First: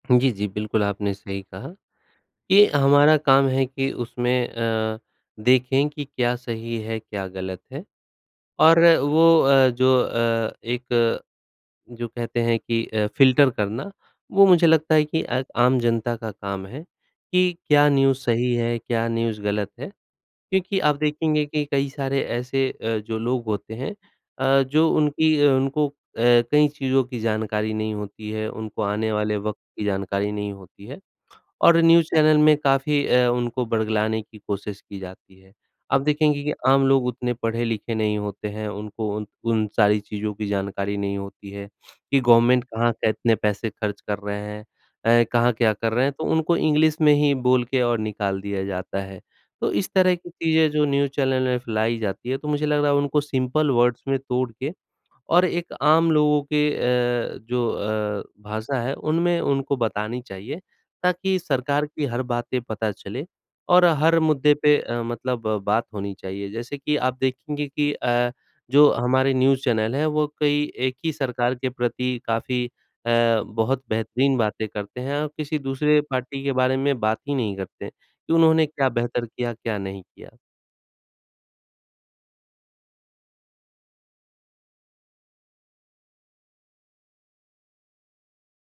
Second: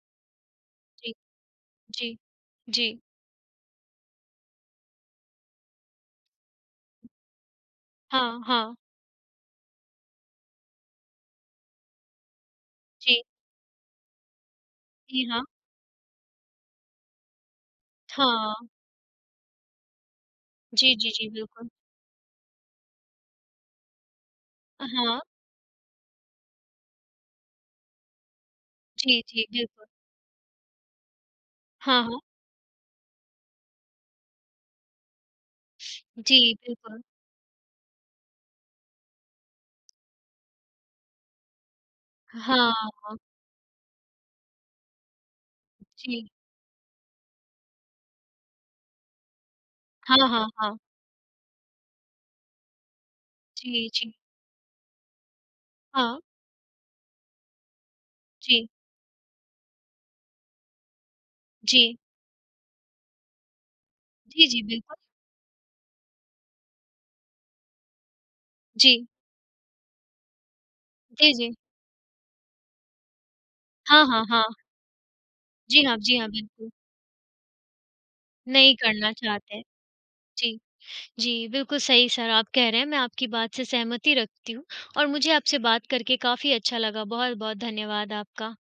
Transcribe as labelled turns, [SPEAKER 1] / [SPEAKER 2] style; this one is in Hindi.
[SPEAKER 1] जी, जी। बिल्कुल आपने
[SPEAKER 2] जी।
[SPEAKER 1] सही कहा,
[SPEAKER 2] जी।
[SPEAKER 1] कि
[SPEAKER 2] जी।
[SPEAKER 1] हमारा काम है कि उसमें अ, देखें कि क्या सही है क्या गलत है?
[SPEAKER 2] हाँ, हाँ।
[SPEAKER 1] और वो अ, जो अ, एक जो कहते हैं कि अ,
[SPEAKER 2] जी।
[SPEAKER 1] फिल्टर करना वो मुझे लगता है कि
[SPEAKER 2] जी
[SPEAKER 1] अ,
[SPEAKER 2] हाँ।
[SPEAKER 1] आम जनता का काम है, कि क्या न्यूज़ सही
[SPEAKER 2] हाँ।
[SPEAKER 1] है, क्या न्यूज़ गलत है। क्योंकि
[SPEAKER 2] जी,
[SPEAKER 1] आप
[SPEAKER 2] जी, जी।
[SPEAKER 1] देखेंगे कि
[SPEAKER 2] बिल्कुल।
[SPEAKER 1] कई सारे ऐसे अ, जो लोग होते हैं अ,
[SPEAKER 2] अ,
[SPEAKER 1] जो
[SPEAKER 2] हाँ।
[SPEAKER 1] उनकी उनको अ, कई चीज़ों की जानकारी नहीं होती है, उनको आने
[SPEAKER 2] जी,
[SPEAKER 1] वाले
[SPEAKER 2] जी।
[SPEAKER 1] वक़्त
[SPEAKER 2] बिल्कुल।
[SPEAKER 1] की जानकारी नहीं होती है और
[SPEAKER 2] हाँ,
[SPEAKER 1] न्यूज़
[SPEAKER 2] हाँ।
[SPEAKER 1] चैनल में काफ़ी अ, उनको बर्गलाने की कोशिश की जाती है। आप
[SPEAKER 2] जी
[SPEAKER 1] देखेंगे कि आम
[SPEAKER 2] बिल्कुल।
[SPEAKER 1] लोग उतने पढ़े-लिखे नहीं होते हैं, उनको उन उन सारी चीज़ों की जानकारी नहीं होती है कि गवर्नमेंट
[SPEAKER 2] हाँ,
[SPEAKER 1] कहाँ
[SPEAKER 2] हाँ।
[SPEAKER 1] कितने पैसे खर्च कर रहे हैं अ, कहाँ क्या कर रहे हैं तो
[SPEAKER 2] जी।
[SPEAKER 1] उनको इंग्लिश में ही बोल के और निकाल दिया जाता है। तो इस तरह
[SPEAKER 2] हाँ,
[SPEAKER 1] की
[SPEAKER 2] हाँ,
[SPEAKER 1] चीज़ें
[SPEAKER 2] हाँ।
[SPEAKER 1] जो न्यूज़ चैनल में फैलाई जाती है तो मुझे लग रहा है उनको सिंपल
[SPEAKER 2] जी,
[SPEAKER 1] वर्ड्स
[SPEAKER 2] जी।
[SPEAKER 1] में तोड़ के और एक आम
[SPEAKER 2] हाँ।
[SPEAKER 1] लोगों के अ, जो अ,
[SPEAKER 2] जी।
[SPEAKER 1] भाषा है उनमें उनको बतानी चाहिए ताकि सरकार
[SPEAKER 2] जी।
[SPEAKER 1] की हर बातें पता चले और हर
[SPEAKER 2] जी,
[SPEAKER 1] मुद्दे
[SPEAKER 2] जी।
[SPEAKER 1] पे
[SPEAKER 2] बिल्कुल।
[SPEAKER 1] अ, मतलब बात होनी चाहिए। जैसे कि आप देखेंगे कि अ, जो
[SPEAKER 2] जी।
[SPEAKER 1] हमारे न्यूज़ चैनल हैं वो कई एक ही
[SPEAKER 2] जी, जी।
[SPEAKER 1] सरकार के प्रति काफ़ी अ, बहुत
[SPEAKER 2] हाँ, हाँ,
[SPEAKER 1] बेहतरीन
[SPEAKER 2] हाँ।
[SPEAKER 1] बातें करते हैं और किसी
[SPEAKER 2] जी हाँ,
[SPEAKER 1] दूसरे
[SPEAKER 2] जी हाँ।
[SPEAKER 1] पार्टी के
[SPEAKER 2] बिल्कुल।
[SPEAKER 1] बारे में बात ही नहीं करते कि उन्होंने
[SPEAKER 2] नहीं
[SPEAKER 1] क्या
[SPEAKER 2] करना
[SPEAKER 1] बेहतर किया
[SPEAKER 2] चाहते हैं,
[SPEAKER 1] क्या नहीं किया।
[SPEAKER 2] जी। जी, बिल्कुल सही सर आप कह रहे हैं, मैं आपकी बात से सहमति रखती हूँ और मुझे आपसे बात करके काफ़ी अच्छा लगा। बहुत-बहुत धन्यवाद आपका।